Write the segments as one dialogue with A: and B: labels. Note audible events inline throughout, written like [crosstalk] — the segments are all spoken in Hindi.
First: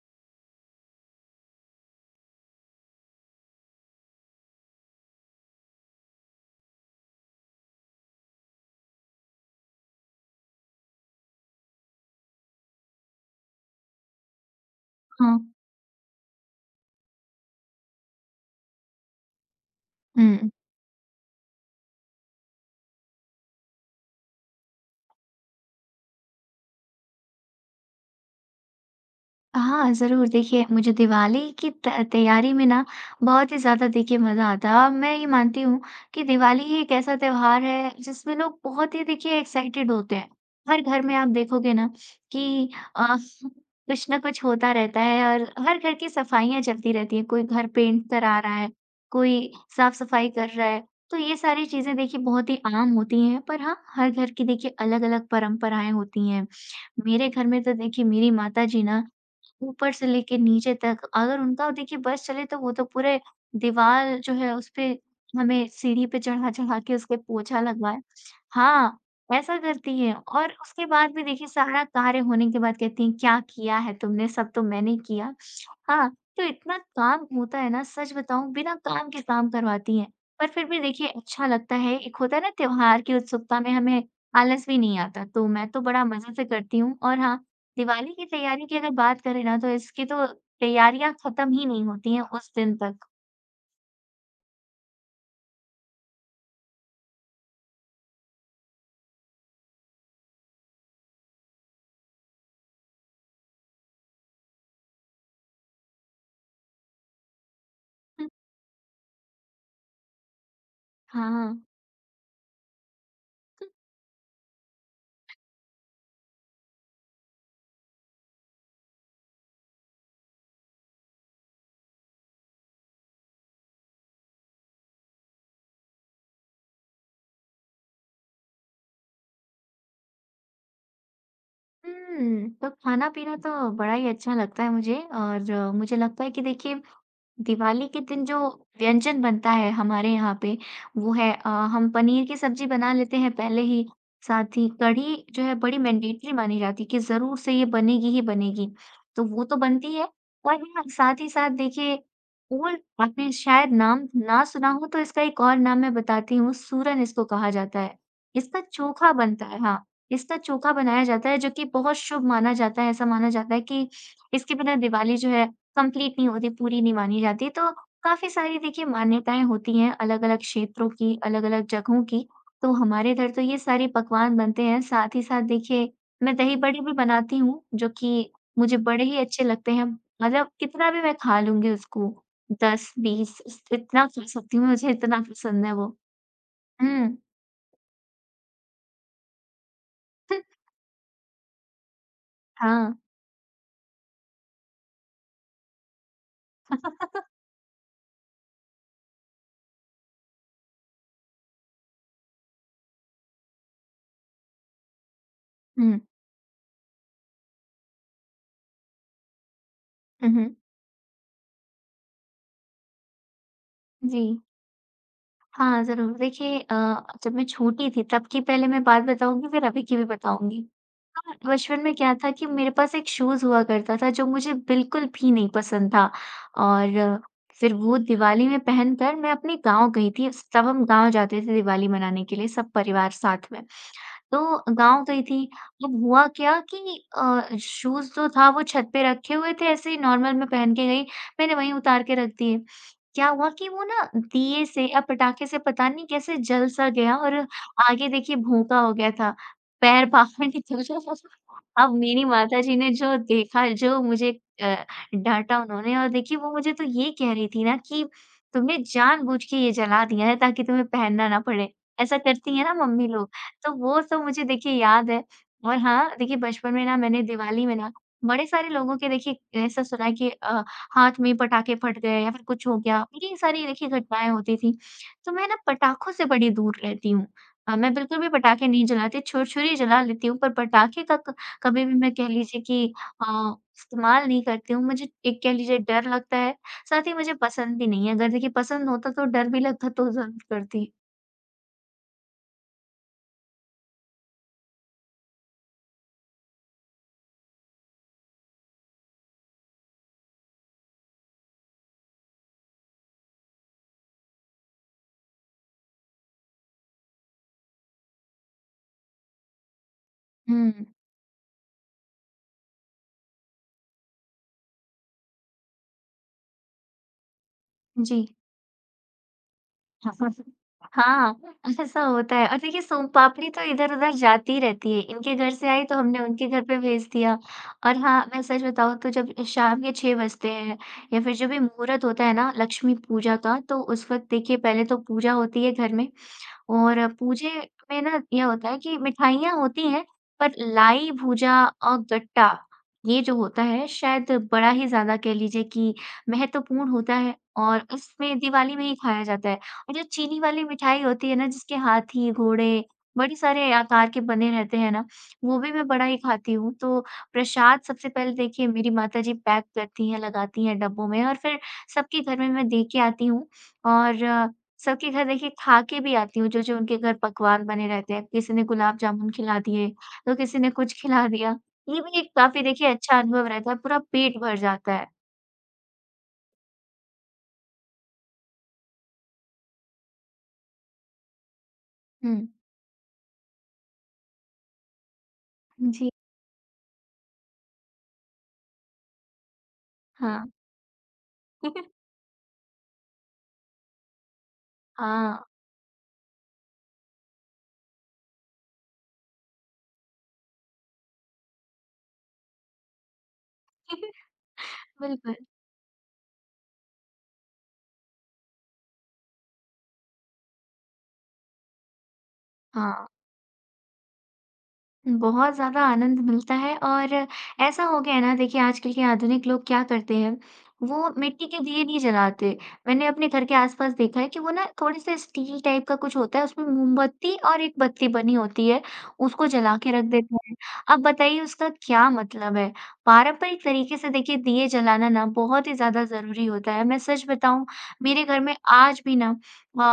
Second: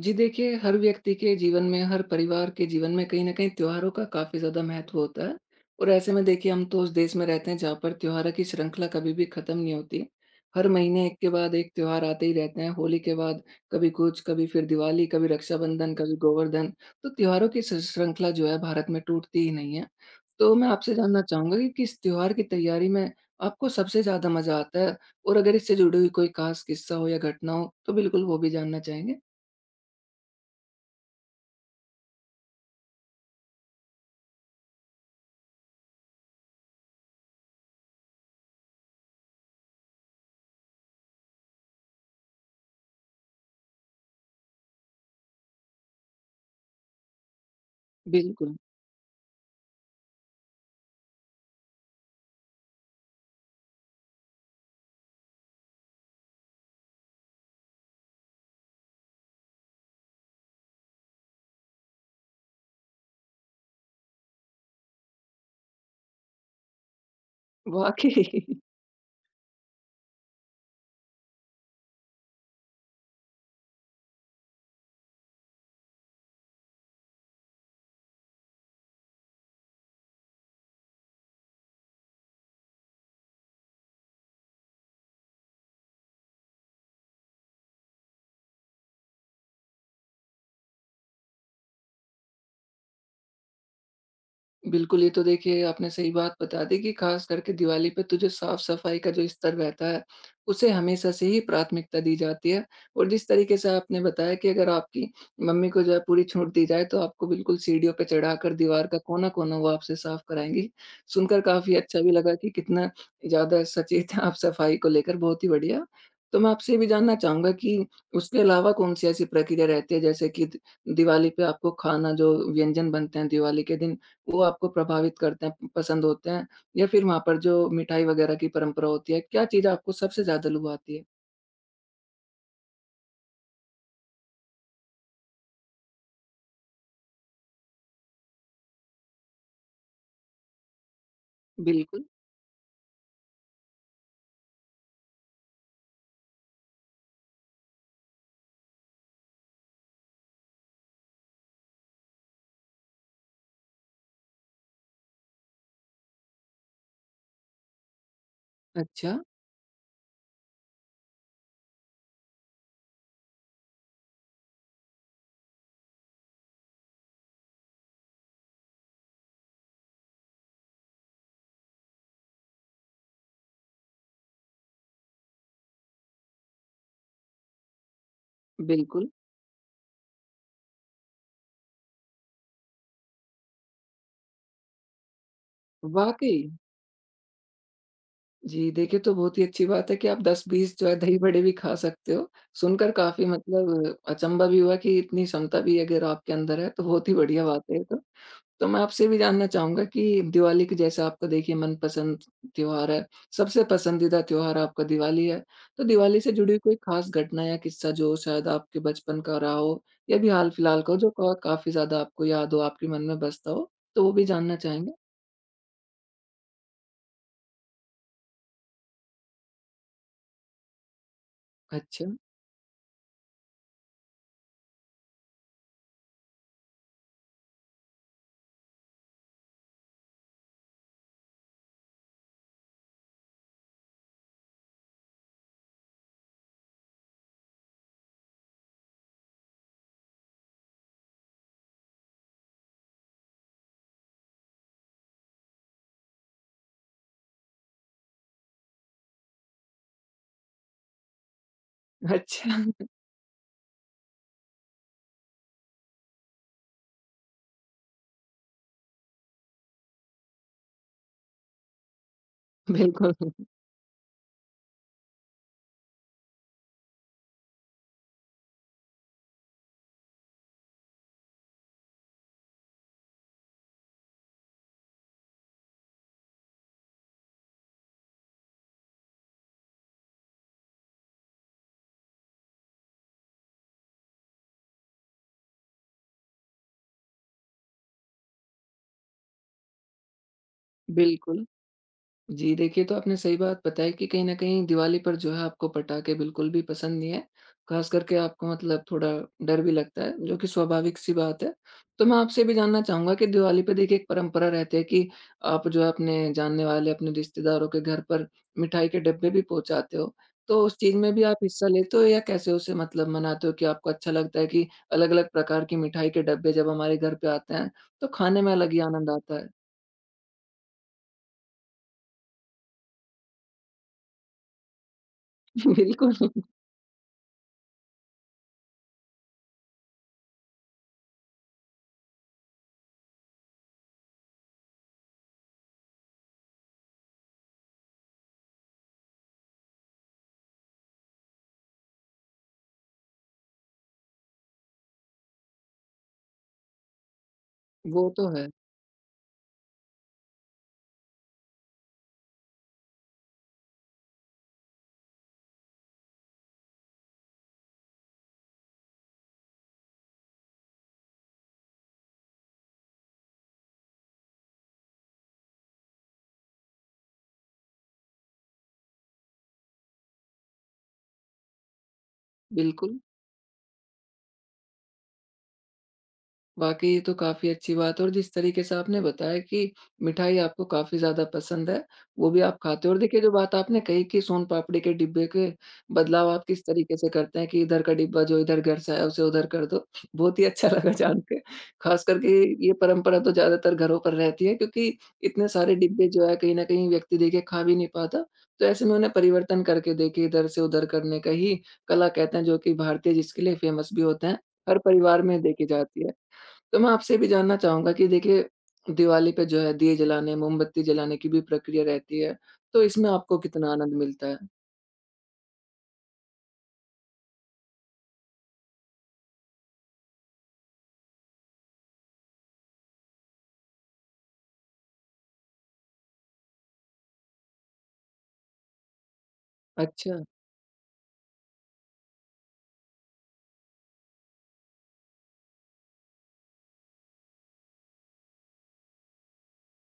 A: जी देखिए, हर व्यक्ति के जीवन में, हर परिवार के जीवन में कहीं न कहीं त्योहारों का काफ़ी ज़्यादा महत्व होता है और ऐसे में देखिए हम तो उस देश में रहते हैं जहाँ पर त्योहारों की श्रृंखला कभी भी खत्म नहीं होती। हर महीने एक के बाद एक त्योहार आते ही रहते हैं। होली के बाद कभी कुछ, कभी फिर दिवाली, कभी
B: हाँ,
A: रक्षाबंधन, कभी गोवर्धन। तो त्योहारों की श्रृंखला जो है भारत में टूटती ही नहीं है।
B: हाँ
A: तो मैं आपसे जानना चाहूँगा कि किस त्योहार की तैयारी में आपको सबसे ज़्यादा मज़ा आता है? और अगर इससे जुड़ी हुई कोई ख़ास किस्सा हो या घटना हो, तो बिल्कुल वो भी जानना चाहेंगे।
B: हाँ, ज़रूर। देखिए, मुझे दिवाली की त तैयारी में ना बहुत ही ज़्यादा देखिए मज़ा आता है और मैं ये मानती हूँ कि दिवाली ही एक ऐसा त्योहार है जिसमें लोग बहुत ही देखिए एक्साइटेड होते हैं। हर घर में आप देखोगे ना कि अ, कुछ ना कुछ होता रहता है और हर घर की सफाइयाँ चलती रहती हैं। कोई घर पेंट करा रहा
A: बिल्कुल,
B: है, कोई साफ-सफाई कर रहा है। तो ये सारी चीज़ें देखिए बहुत ही आम होती हैं, पर हाँ, हर घर की देखिए अलग-अलग परंपराएँ होती हैं। मेरे घर में तो देखिए मेरी माताजी ना ऊपर से लेके नीचे तक अगर उनका देखिए बस चले तो वो तो पूरे दीवार जो है उसपे हमें सीढ़ी पे चढ़ा-चढ़ा के उसपे पोछा लगवाएँ।
A: वाक़ई। [laughs]
B: हाँ, ऐसा करती हैं और उसके बाद भी देखिए सारा कार्य होने के बाद कहती हैं क्या किया है तुमने? सब तो मैंने किया। हाँ, तो इतना काम होता है ना सच बताऊँ बिना काम के काम करवाती हैं। पर फिर भी देखिए अच्छा लगता है, एक होता है ना त्योहार की उत्सुकता में हमें आलस भी नहीं आता, तो मैं तो बड़ा मज़े से करती हूँ और हाँ, दिवाली की तैयारी की अगर बात करें ना तो इसकी तो तैयारियाँ खत्म ही नहीं होती हैं उस दिन तक।
A: बिल्कुल, ये तो देखिए आपने सही बात बता दी कि ख़ास करके दिवाली पे तो जो साफ़-सफ़ाई का जो स्तर रहता है, उसे हमेशा से ही प्राथमिकता दी जाती है। और जिस तरीके से आपने बताया कि अगर आपकी मम्मी को जो है पूरी छूट दी जाए, तो आपको बिल्कुल सीढ़ियों पे
B: [laughs]
A: चढ़ाकर दीवार का कोना-कोना वो आपसे साफ़ कराएँगी। सुनकर
B: हाँ।
A: काफ़ी अच्छा भी लगा कि कितना ज़्यादा सचेत हैं आप सफ़ाई को लेकर, बहुत ही बढ़िया। तो मैं आपसे ये भी जानना चाहूँगा कि उसके अलावा कौन-सी ऐसी प्रक्रिया रहती है, जैसे कि द दिवाली पे आपको खाना जो व्यंजन बनते हैं दिवाली के दिन, वो आपको प्रभावित करते हैं, पसंद होते हैं? या फिर वहाँ पर जो मिठाई वग़ैरह की परंपरा होती है, क्या चीज़ आपको सबसे ज़्यादा लुभाती है?
B: तो खाना-पीना तो बड़ा ही अच्छा लगता है मुझे और मुझे लगता है कि देखिए दिवाली के दिन जो व्यंजन बनता है हमारे यहाँ पे वो है हम
A: बिल्कुल।
B: पनीर की सब्जी बना लेते हैं पहले ही। साथ ही कढ़ी जो है बड़ी मैंडेटरी मानी जाती है कि जरूर से ये बनेगी ही बनेगी, तो वो तो बनती है। और हाँ, साथ ही साथ देखिए ओल आपने शायद नाम ना सुना हो तो इसका एक और नाम मैं बताती हूँ, सूरन इसको कहा जाता है। इसका चोखा
A: अच्छा,
B: बनता है। हाँ, इसका चोखा बनाया जाता है जो कि बहुत शुभ माना जाता है। ऐसा माना जाता है कि इसके बिना दिवाली जो है कंप्लीट नहीं होती, पूरी नहीं मानी जाती। तो काफ़ी सारी देखिए मान्यताएँ होती हैं अलग-अलग क्षेत्रों की, अलग-अलग जगहों की। तो हमारे इधर तो ये सारे पकवान बनते हैं, साथ ही साथ देखिए मैं दही बड़े भी बनाती हूँ, जो कि मुझे बड़े
A: बिल्कुल।
B: ही अच्छे लगते हैं। मतलब कितना भी मैं खा लूँगी उसको, 10-20 इस इतना खा सकती हूँ, मुझे इतना पसंद है वो।
A: वाक़ई!
B: हुँ।
A: जी, देखिए तो बहुत ही अच्छी बात है कि आप
B: [laughs]
A: 10-20 जो है दही-बड़े भी खा सकते हो। सुनकर
B: हाँ।
A: काफ़ी मतलब अचंभा भी हुआ कि इतनी क्षमता भी अगर आपके अंदर है, तो बहुत ही बढ़िया बात है ये तो। तो मैं आपसे भी जानना चाहूँगा कि दिवाली के जैसे आपका देखिए मनपसंद त्योहार है, सबसे पसंदीदा त्योहार आपका दिवाली है। तो
B: हुँ।
A: दिवाली से जुड़ी कोई खास घटना या किस्सा जो शायद आपके बचपन का रहा हो या अभी
B: हुँ, हुँ।
A: हाल-फिलहाल का हो जो क काफ़ी ज़्यादा आपको याद हो, आपके मन में बसता हो? तो वो
B: जी।
A: भी जानना चाहेंगे।
B: हाँ, ज़रूर। देखिए जब मैं छोटी थी तब की पहले मैं बात बताऊँगी, फिर अभी की भी बताऊँगी। हाँ, बचपन में
A: अच्छा।
B: क्या था कि मेरे पास एक शूज़ हुआ करता था जो मुझे बिल्कुल भी नहीं पसंद था। और फिर वो दिवाली में पहनकर मैं अपने गाँव गई थी। तब हम गाँव जाते थे दिवाली मनाने के लिए सब परिवार साथ में। तो गाँव गई थी। अब हुआ क्या कि शूज़ जो था वो छत पे रखे हुए थे, ऐसे ही नॉर्मल मैं पहन के गई, मैंने वहीं उतार के रख दिए। क्या हुआ कि वो ना दिए से या पटाखे से पता नहीं कैसे जल सा गया और आगे देखिए भोंका हो गया था, पैर [laughs] बाहर निकल गया। अब मेरी
A: अच्छा,
B: माताजी ने जो देखा, जो मुझे अ, डाँटा उन्होंने। और देखिए वो मुझे तो ये कह रही थी ना कि तुमने जानबूझ के ये जला दिया है ताकि तुम्हें पहनना ना पड़े। ऐसा करती है
A: [laughs]
B: ना मम्मी
A: बिल्कुल,
B: लोग। तो वो सब मुझे देखिए याद है। और हाँ, देखिए बचपन में ना, मैंने दिवाली में ना, बड़े सारे लोगों के देखिए ऐसा सुना है कि हाथ में पटाखे फट गए या फिर कुछ हो गया, ये सारी देखिए घटनाएँ होती थी। तो मैं ना पटाखों से बड़ी दूर रहती हूँ। मैं बिल्कुल भी पटाखे नहीं जलाती, छुरछुरी जला लेती हूँ पर पटाखे का क कभी भी मैं कह लीजिए कि अ, इस्तेमाल नहीं करती हूँ। मुझे एक कह लीजिए डर लगता है, साथ ही मुझे पसंद भी नहीं है। अगर देखिए पसंद होता तो डर भी लगता तो ज़रूर करती।
A: बिल्कुल। जी, देखिए तो आपने सही बात बताई कि कहीं न कहीं दिवाली पर जो है आपको पटाखे बिल्कुल भी पसंद नहीं है। ख़ास करके आपको मतलब थोड़ा डर भी लगता है, जो कि स्वाभाविक-सी बात है। तो मैं आपसे भी जानना चाहूँगा कि दिवाली पे देखिए एक परंपरा रहती है कि आप जो है अपने जानने वाले, अपने रिश्तेदारों के घर पर मिठाई के डब्बे भी पहुँचाते हो। तो उस
B: हुँ,
A: चीज़ में भी आप हिस्सा लेते हो या कैसे उसे मतलब मनाते हो कि आपको अच्छा लगता है कि अलग-अलग प्रकार की मिठाई के डब्बे जब हमारे घर पे आते हैं, तो
B: जी।
A: खाने में अलग ही आनंद आता है?
B: हाँ, हाँ, ऐसा होता है और देखिए सोमपापड़ी तो इधर-उधर जाती रहती है। इनके घर से
A: [laughs]
B: आई तो
A: बिल्कुल,
B: हमने उनके घर पे भेज दिया। और हाँ, मैं सच बताऊँ तो जब शाम के 6 बजते हैं या फिर जब ये मुहूर्त होता है ना लक्ष्मी पूजा का, तो उस वक़्त देखिए पहले तो पूजा होती है घर में। और पूजे में ना ये होता है कि मिठाइयाँ होती हैं, पर लाई, भूजा और गट्टा, ये जो होता है शायद बड़ा ही ज़्यादा कह लीजिए कि महत्वपूर्ण होता है और
A: वो तो
B: इसमें
A: है।
B: दिवाली में ही खाया जाता है। और जो चीनी वाली मिठाई होती है ना, जिसके हाथी, घोड़े बड़े सारे आकार के बने रहते हैं ना, वो भी मैं बड़ा ही खाती हूँ। तो प्रसाद सबसे पहले देखिए मेरी माताजी पैक करती हैं, लगाती हैं डब्बों में और फिर सबके घर में मैं दे के आती हूँ। और सबके घर देखिए खा के भी आती हूँ, जो-जो उनके घर पकवान बने रहते हैं। किसी ने गुलाब जामुन खिला दिए, तो किसी ने कुछ खिला दिया। ये भी एक काफ़ी देखिए
A: बिल्कुल।
B: अच्छा अनुभव रहता है, पूरा पेट भर जाता है।
A: वाक़ई ये तो काफ़ी अच्छी बात है और जिस तरीके से आपने बताया कि मिठाई आपको काफ़ी ज़्यादा पसंद है, वो
B: हुँ।
A: भी आप खाते हो और देखिए जो बात आपने कही कि सोन-पापड़ी के डिब्बे के
B: जी।
A: बदलाव आप किस तरीके से करते हैं कि इधर का डिब्बा जो इधर घर से आया उसे उधर कर दो। बहुत ही
B: हाँ।
A: अच्छा [laughs] लगा जान के। ख़ास
B: [laughs]
A: करके ये परंपरा तो ज़्यादातर घरों पर रहती है क्योंकि
B: हाँ।
A: इतने सारे डिब्बे जो है कहीं न कहीं व्यक्ति देखिए खा भी नहीं पाता। तो ऐसे में उन्हें परिवर्तन करके देखिए इधर से उधर करने का ही कला कहते हैं जो कि भारतीय जिसके लिए फ़ेमस भी होते हैं,
B: [laughs]
A: हर परिवार
B: बिल्कुल।
A: में देखी जाती है। तो मैं आपसे भी जानना चाहूँगा कि देखिए, दिवाली पे जो है दिए जलाने, मोमबत्ती जलाने की भी प्रक्रिया रहती है, तो
B: हाँ।
A: इसमें आपको कितना आनंद मिलता है?
B: बहुत ज़्यादा आनंद मिलता है। और ऐसा हो गया है ना देखिए आजकल के आधुनिक लोग क्या करते हैं, वो मिट्टी के दिए नहीं जलाते। मैंने अपने घर के आस-पास देखा है कि वो ना थोड़े-से स्टील टाइप का कुछ होता है, उसमें मोमबत्ती और एक बत्ती बनी होती है, उसको जला के रख
A: अच्छा,
B: देते हैं। अब बताइए उसका क्या मतलब है? पारंपरिक तरीके से देखिए दिए जलाना ना बहुत ही ज़्यादा ज़रूरी होता है। मैं सच बताऊँ मेरे घर में आज भी ना अ,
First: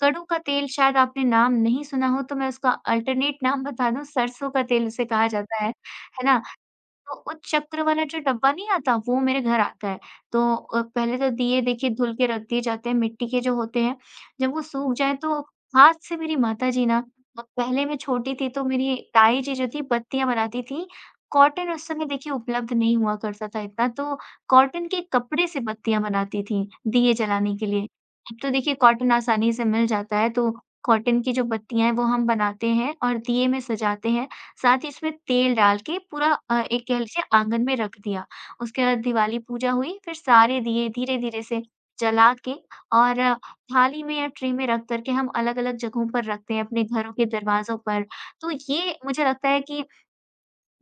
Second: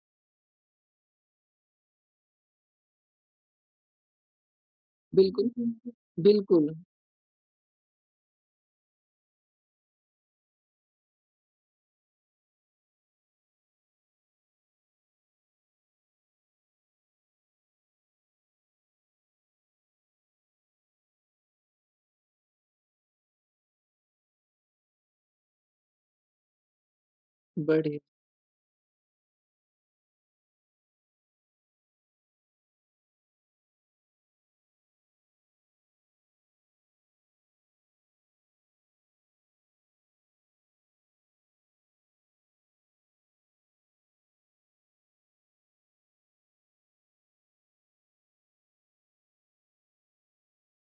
B: कड़ू का तेल, शायद आपने नाम नहीं सुना हो तो मैं उसका अल्टरनेट नाम बता दूँ, सरसों का तेल उसे कहा
A: बिल्कुल,
B: जाता है ना?
A: बिल्कुल,
B: तो उच्च चक्र वाला जो डब्बा नहीं आता, वो मेरे घर आता है। तो पहले तो दिए देखिए धुल के रख दिए जाते हैं, मिट्टी के जो होते हैं। जब वो सूख जाएँ तो हाथ से मेरी माताजी ना पहले मैं छोटी थी तो मेरी ताई जी जो थी बत्तियाँ बनाती थी। कॉटन उस समय देखिए उपलब्ध नहीं हुआ करता था इतना, तो कॉटन के कपड़े से बत्तियाँ बनाती थीं, दिए जलाने के लिए।
A: बढ़िया,
B: अब तो देखिए कॉटन आसानी से मिल जाता है, तो कॉटन की जो बत्तियाँ हैं वो हम बनाते हैं और दिए में सजाते हैं। साथ ही इसमें तेल डाल के पूरा एक कह लीजिए आंगन में रख दिया। उसके बाद दिवाली पूजा हुई, फिर सारे दिए धीरे-धीरे से जला के और थाली में या ट्रे में रख कर के हम अलग-अलग जगहों पर रखते हैं, अपने घरों के दरवाज़ों पर। तो ये मुझे लगता है कि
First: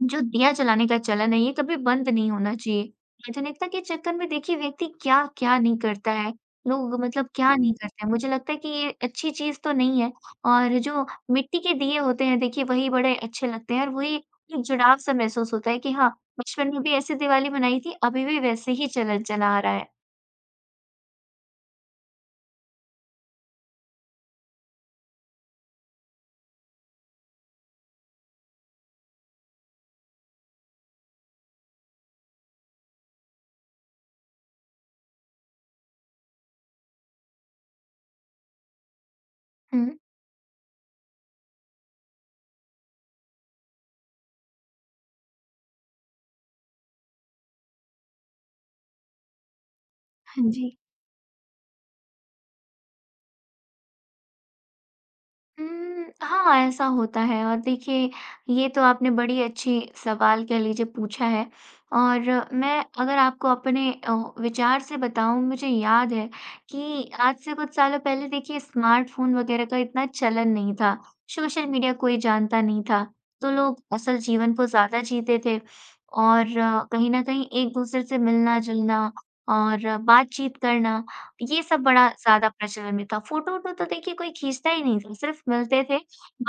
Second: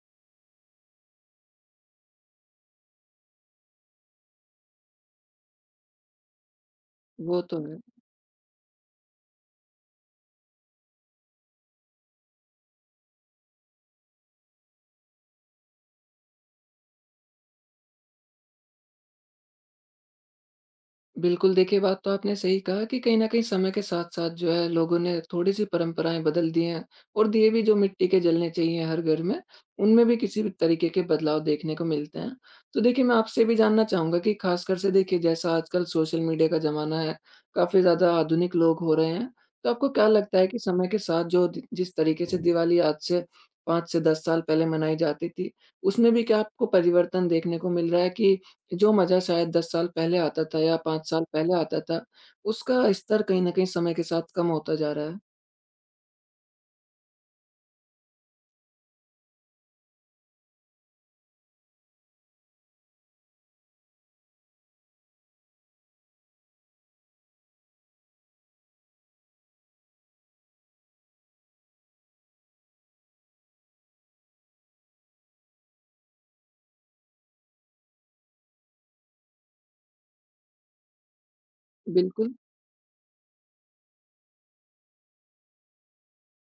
B: जो दिया जलाने का चलन है, ये कभी बंद नहीं होना चाहिए। आधुनिकता के चक्कर में देखिए व्यक्ति क्या-क्या नहीं करता है, लोग मतलब
A: वो
B: क्या
A: तो
B: नहीं हुँ।
A: है।
B: करते हैं। मुझे लगता है कि ये अच्छी चीज़ तो नहीं है। और जो मिट्टी के दिए होते हैं देखिए वही बड़े अच्छे लगते हैं और वही एक जुड़ाव-सा महसूस होता है कि हाँ, बचपन में भी ऐसे दिवाली मनाई थी, अभी भी वैसे ही चलन चला आ रहा है।
A: बिल्कुल, देखिए बात तो आपने सही कहा कि कहीं न कहीं समय के साथ-साथ जो है लोगों ने थोड़ी-सी परंपराएँ बदल दी हैं और दिए भी जो मिट्टी के जलने चाहिए हर घर में, उनमें भी किसी भी तरीके के बदलाव देखने को मिलते हैं। तो देखिए मैं आपसे भी जानना चाहूँगा कि ख़ासकर से देखिए जैसा आजकल सोशल मीडिया का ज़माना है, काफ़ी ज़्यादा आधुनिक लोग हो रहे हैं, तो आपको
B: हुँ,
A: क्या लगता है कि समय के साथ जो दि जिस तरीके से दिवाली आज से 5 से 10 साल पहले मनाई जाती थी, उसमें भी क्या आपको परिवर्तन देखने को मिल रहा है कि जो मज़ा शायद 10 साल पहले
B: हाँ
A: आता था
B: जी।
A: या 5 साल पहले आता था, उसका स्तर कहीं न कहीं समय के साथ कम होता जा रहा है।
B: हाँ, ऐसा होता है और देखिए, ये तो आपने बड़ी अच्छी सवाल कह लीजिए पूछा है। और मैं अगर आपको अपने विचार से बताऊँ, मुझे याद है कि आज से कुछ सालों पहले देखिए स्मार्टफ़ोन वगैरह का इतना चलन नहीं था, सोशल मीडिया कोई जानता नहीं था, तो लोग असल जीवन को ज़्यादा जीते थे और कहीं न कहीं एक-दूसरे से मिलना-जुलना और बातचीत करना, ये सब बड़ा
A: बिल्कुल,
B: ज़्यादा प्रचलन में था। फ़ोटो-वोटो तो देखिए कोई खींचता ही नहीं था, सिर्फ़ मिलते थे,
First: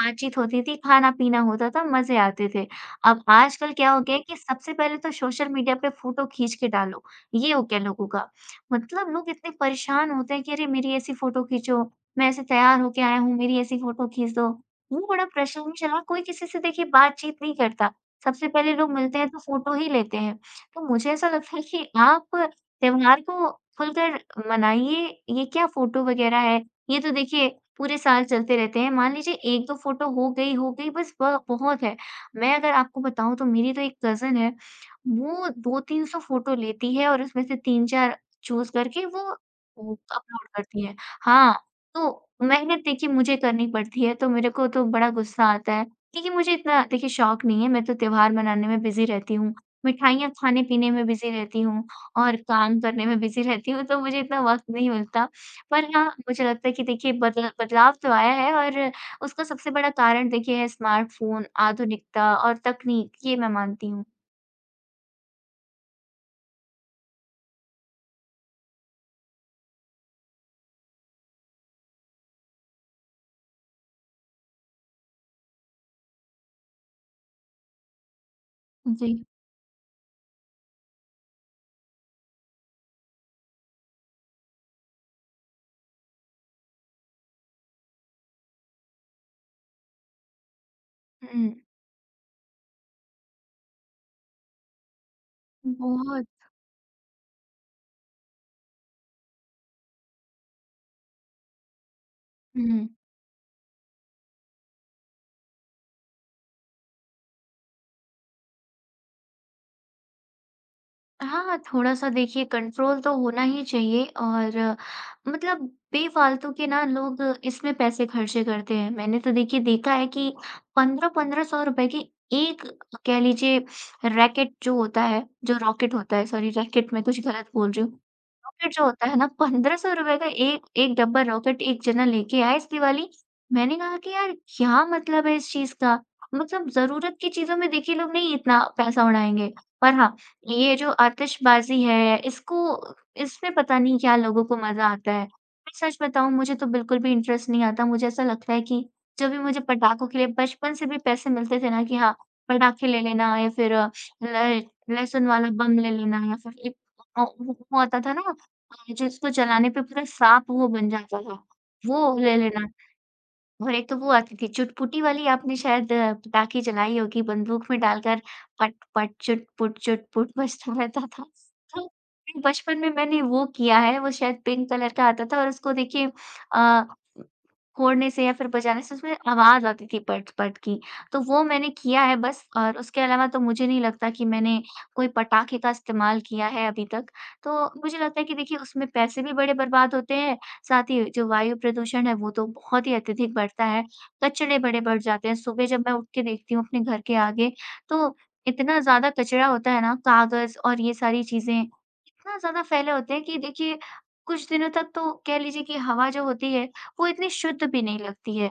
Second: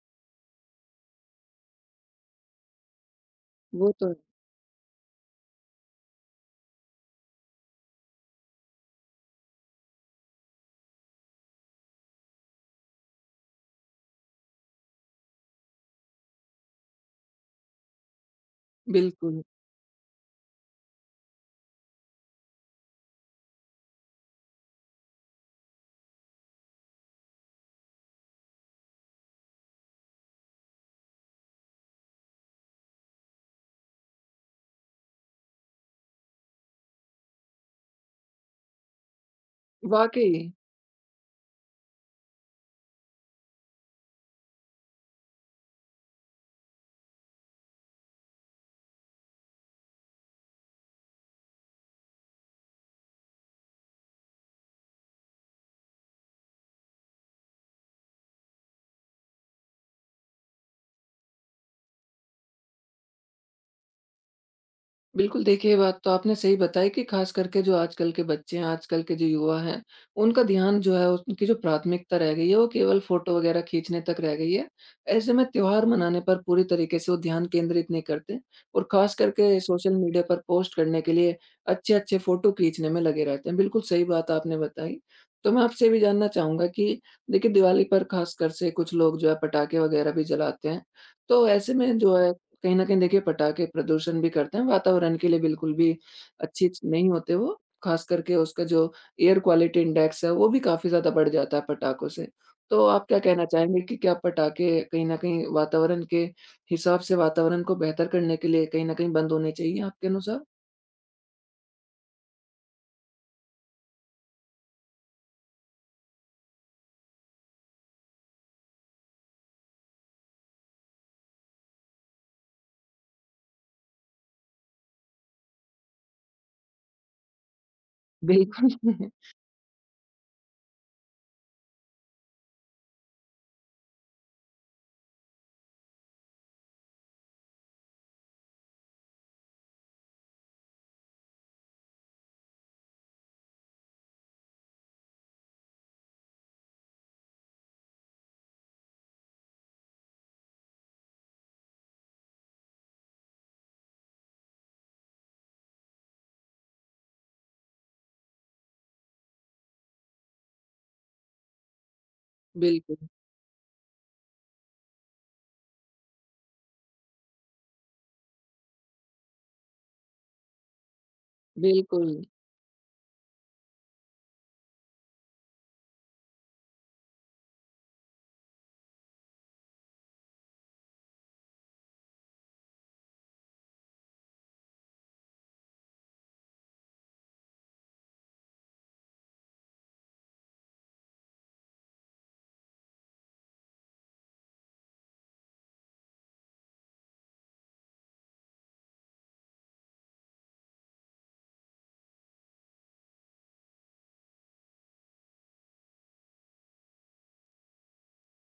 B: बातचीत होती थी, खाना-पीना होता था, मज़े आते थे। अब आजकल क्या
A: वो
B: हो
A: तो है।
B: गया है कि सबसे पहले तो सोशल मीडिया पे फ़ोटो खींच के डालो, ये हो गया लोगों का। मतलब लोग इतने परेशान होते हैं कि अरे मेरी ऐसी फ़ोटो खींचो, मैं ऐसे तैयार होके आया हूँ, मेरी ऐसी फ़ोटो खींच दो। वो बड़ा प्रचलन चला, कोई किसी से देखिए बातचीत नहीं करता। सबसे पहले लोग मिलते हैं तो
A: बिल्कुल,
B: फ़ोटो ही लेते हैं। तो मुझे ऐसा लगता है कि आप त्योहार को खुलकर मनाइए, ये क्या फ़ोटो वगैरह है, ये तो देखिए पूरे साल चलते रहते हैं। मान लीजिए 1-2 फ़ोटो हो गई, हो गई, बस ब बहुत है। मैं अगर आपको बताऊँ तो मेरी तो एक कज़िन है, वो 2-300 फ़ोटो लेती है और उसमें से 3-4 चूज़ करके वो
A: वाक़ई।
B: अपलोड करती है। हाँ, तो मेहनत देखिए मुझे करनी पड़ती है, तो मेरे को तो बड़ा गुस्सा आता है क्योंकि मुझे इतना देखिए शौक नहीं है, मैं तो त्योहार मनाने में बिज़ी रहती हूँ, मिठाइयाँ खाने-पीने में बिज़ी रहती हूँ। और काम करने में बिज़ी रहती हूँ, तो मुझे इतना वक़्त नहीं मिलता। पर हाँ, मुझे लगता है कि देखिए बदलाव तो आया है और उसका सबसे बड़ा कारण देखिए है स्मार्टफ़ोन, आधुनिकता और तकनीक, ये मैं मानती हूँ।
A: बिल्कुल, देखिए ये बात तो आपने सही बताई कि ख़ास करके जो आजकल के बच्चे हैं, आजकल के जो युवा हैं, उनका ध्यान जो है उनकी जो प्राथमिकता रह गई है वो केवल फ़ोटो वग़ैरह खींचने तक रह गई है। ऐसे में त्योहार मनाने पर पूरी तरीके से वो ध्यान केंद्रित नहीं करते और
B: जी।
A: ख़ास करके सोशल मीडिया पर पोस्ट करने के लिए अच्छे-अच्छे फ़ोटो खींचने में लगे रहते हैं। बिल्कुल सही बात आपने बताई। तो मैं आपसे ये भी जानना चाहूँगा कि देखिए दिवाली पर ख़ासकर से कुछ लोग जो है पटाखे वग़ैरह भी जलाते हैं।
B: हुँ।
A: तो ऐसे में जो है कहीं न कहीं देखिए पटाखे प्रदूषण भी करते हैं, वातावरण के लिए बिल्कुल भी
B: बहुत।
A: अच्छी च नहीं होते वो, ख़ास करके उसका जो एयर क्वालिटी इंडेक्स है, वो भी काफ़ी ज़्यादा बढ़ जाता है पटाखों से। तो
B: हुँ।
A: आप क्या कहना चाहेंगे कि क्या पटाखे कहीं न कहीं वातावरण के हिसाब से वातावरण को बेहतर करने के लिए कहीं न कहीं बंद होने चाहिए आपके अनुसार?
B: हाँ, थोड़ा-सा देखिए कंट्रोल तो होना ही चाहिए और मतलब बेफ़ालतू के ना लोग इसमें पैसे खर्चे करते हैं। मैंने तो देखिए देखा है कि 15-₹1500 की एक कह लीजिए रैकेट जो होता है, जो रॉकेट होता है, सॉरी रैकेट, मैं कुछ गलत बोल रही हूँ।
A: बिल्कुल,
B: रॉकेट जो होता
A: [laughs]
B: है ना ₹1500 का एक एक डब्बा रॉकेट एक जना लेके आया इस दिवाली। मैंने कहा कि यार क्या मतलब है इस चीज़ का? मतलब ज़रूरत की चीज़ों में देखिए लोग नहीं इतना पैसा उड़ाएँगे। पर हाँ, ये जो आतिशबाज़ी है, इसको इसमें पता नहीं क्या लोगों को मज़ा आता है। मैं सच बताऊँ मुझे तो बिल्कुल भी इंटरेस्ट नहीं आता, मुझे ऐसा लगता है कि जब भी मुझे पटाखों के लिए बचपन से भी पैसे मिलते थे ना कि हाँ, पटाखे ले लेना या फिर ल लहसुन वाला बम ले लेना या फिर एक वो आता था ना जिसको जलाने पे पूरा साँप वो बन जाता था, वो ले लेना।
A: बिल्कुल,
B: और एक तो वो आती थी चुटपुटी वाली आपने शायद पटाखे जलाई होगी बंदूक में डालकर पट पट चुट-पुट चुट-पुट बजता रहता था। तो
A: बिल्कुल।
B: बचपन में मैंने वो किया है, वो शायद पिंक कलर का आता था और उसको देखिए अ फोड़ने से या फिर बजाने से उसमें आवाज़ आती थी पट-पट की, तो वो मैंने किया है बस और उसके अलावा तो मुझे नहीं लगता कि मैंने कोई पटाखे का इस्तेमाल किया है अभी तक। तो मुझे लगता है कि देखिए उसमें पैसे भी बड़े बर्बाद होते हैं, साथ ही जो वायु प्रदूषण है वो तो बहुत ही अत्यधिक बढ़ता है, कचड़े बड़े बढ़ जाते हैं। सुबह जब मैं उठ के देखती हूँ अपने घर के आगे, तो इतना ज़्यादा कचरा होता है ना, कागज़ और ये सारी चीज़ें इतना ज़्यादा फैले होते हैं कि देखिए कुछ दिनों तक तो कह लीजिए कि हवा जो होती है, वो इतनी शुद्ध भी नहीं लगती है।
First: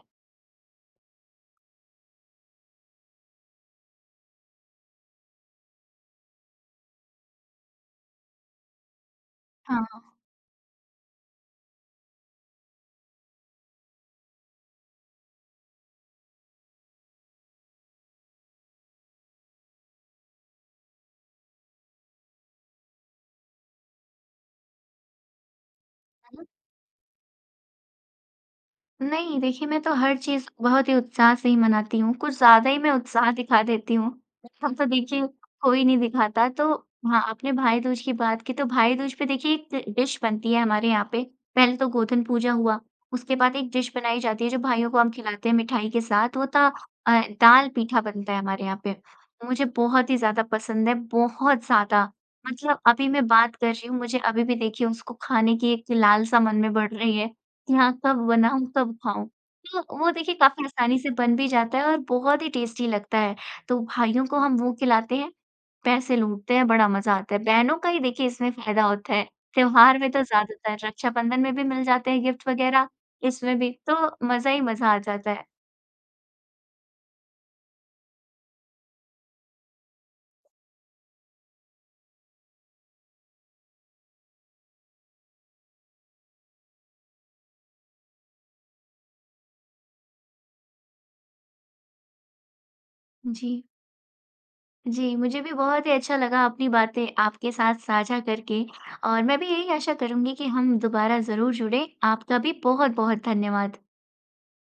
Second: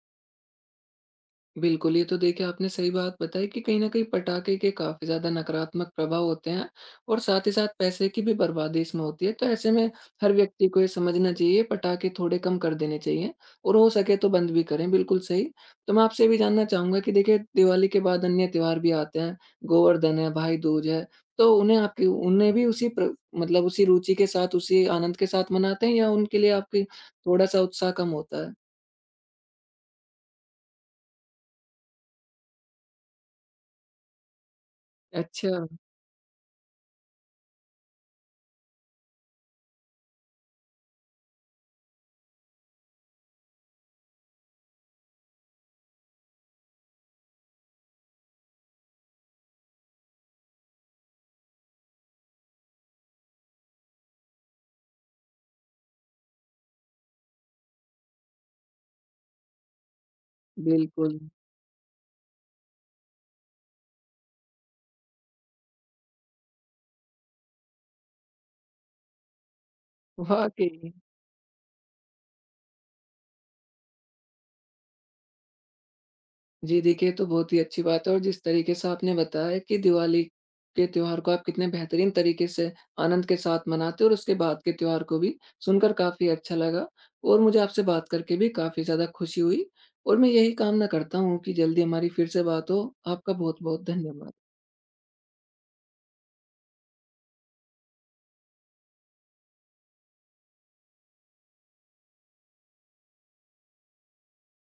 A: बिल्कुल, ये तो देखिए आपने सही बात बताई कि कहीं न कहीं पटाखे के काफ़ी ज़्यादा नकारात्मक प्रभाव होते हैं और साथ ही साथ पैसे की भी बर्बादी इसमें होती है। तो ऐसे में
B: हाँ।
A: हर व्यक्ति को ये समझना चाहिए पटाखे थोड़े कम कर देने चाहिए और हो सके तो बंद भी करें, बिल्कुल सही। तो मैं आपसे ये भी जानना चाहूँगा कि देखिए दिवाली के बाद अन्य त्योहार भी आते हैं, गोवर्धन है, भाई दूज है, तो उन्हें आपकी उन्हें भी उसी प्र मतलब उसी रुचि के साथ, उसी आनंद के साथ मनाते हैं या उनके लिए आपकी थोड़ा-सा उत्साह कम होता है?
B: नहीं, देखिए मैं तो हर चीज़ बहुत ही उत्साह से ही मनाती हूँ, कुछ ज़्यादा ही मैं उत्साह दिखा देती हूँ। [laughs] हम तो देखिए
A: अच्छा,
B: कोई नहीं दिखाता तो हाँ, आपने भाई-दूज की बात की तो भाई-दूज पे देखिए एक डिश बनती है हमारे यहाँ पे, पहले तो गोधन पूजा हुआ, उसके बाद एक डिश बनाई जाती है जो भाइयों को हम खिलाते हैं मिठाई के साथ, वो था दाल पीठा बनता है हमारे यहाँ पे। मुझे बहुत ही ज़्यादा पसंद है, बहुत ज़्यादा। मतलब अभी मैं बात कर रही हूँ, मुझे अभी भी देखिए उसको खाने की एक लालसा मन में बढ़ रही है यहाँ कब बनाऊँ, कब खाऊँ? तो वो देखिए काफ़ी आसानी से
A: बिल्कुल,
B: बन भी जाता है और बहुत ही टेस्टी लगता है। तो भाइयों को हम वो खिलाते हैं, पैसे लूटते हैं, बड़ा मज़ा आता है। बहनों का ही देखिए इसमें फ़ायदा होता है। त्योहार में तो ज़्यादातर
A: वाक़ई।
B: रक्षाबंधन में भी मिल जाते हैं गिफ्ट वग़ैरह, इसमें भी तो मज़ा ही मज़ा आ जाता है।
A: जी देखिए, ये तो बहुत ही अच्छी बात है और जिस तरीके से आपने बताया कि दिवाली के त्योहार को आप कितने बेहतरीन तरीके से आनंद के साथ मनाते हो और उसके बाद के त्योहार को भी सुनकर काफ़ी अच्छा लगा और मुझे आपसे बात करके भी काफ़ी ज़्यादा खुशी हुई और मैं यही कामना करता हूँ कि जल्दी हमारी फिर से बात हो। आपका
B: जी।
A: बहुत-बहुत धन्यवाद।
B: जी, मुझे भी बहुत ही अच्छा लगा अपनी बातें आपके साथ साझा करके और मैं भी यही आशा करूँगी कि हम दोबारा ज़रूर जुड़ें। आपका भी बहुत-बहुत धन्यवाद।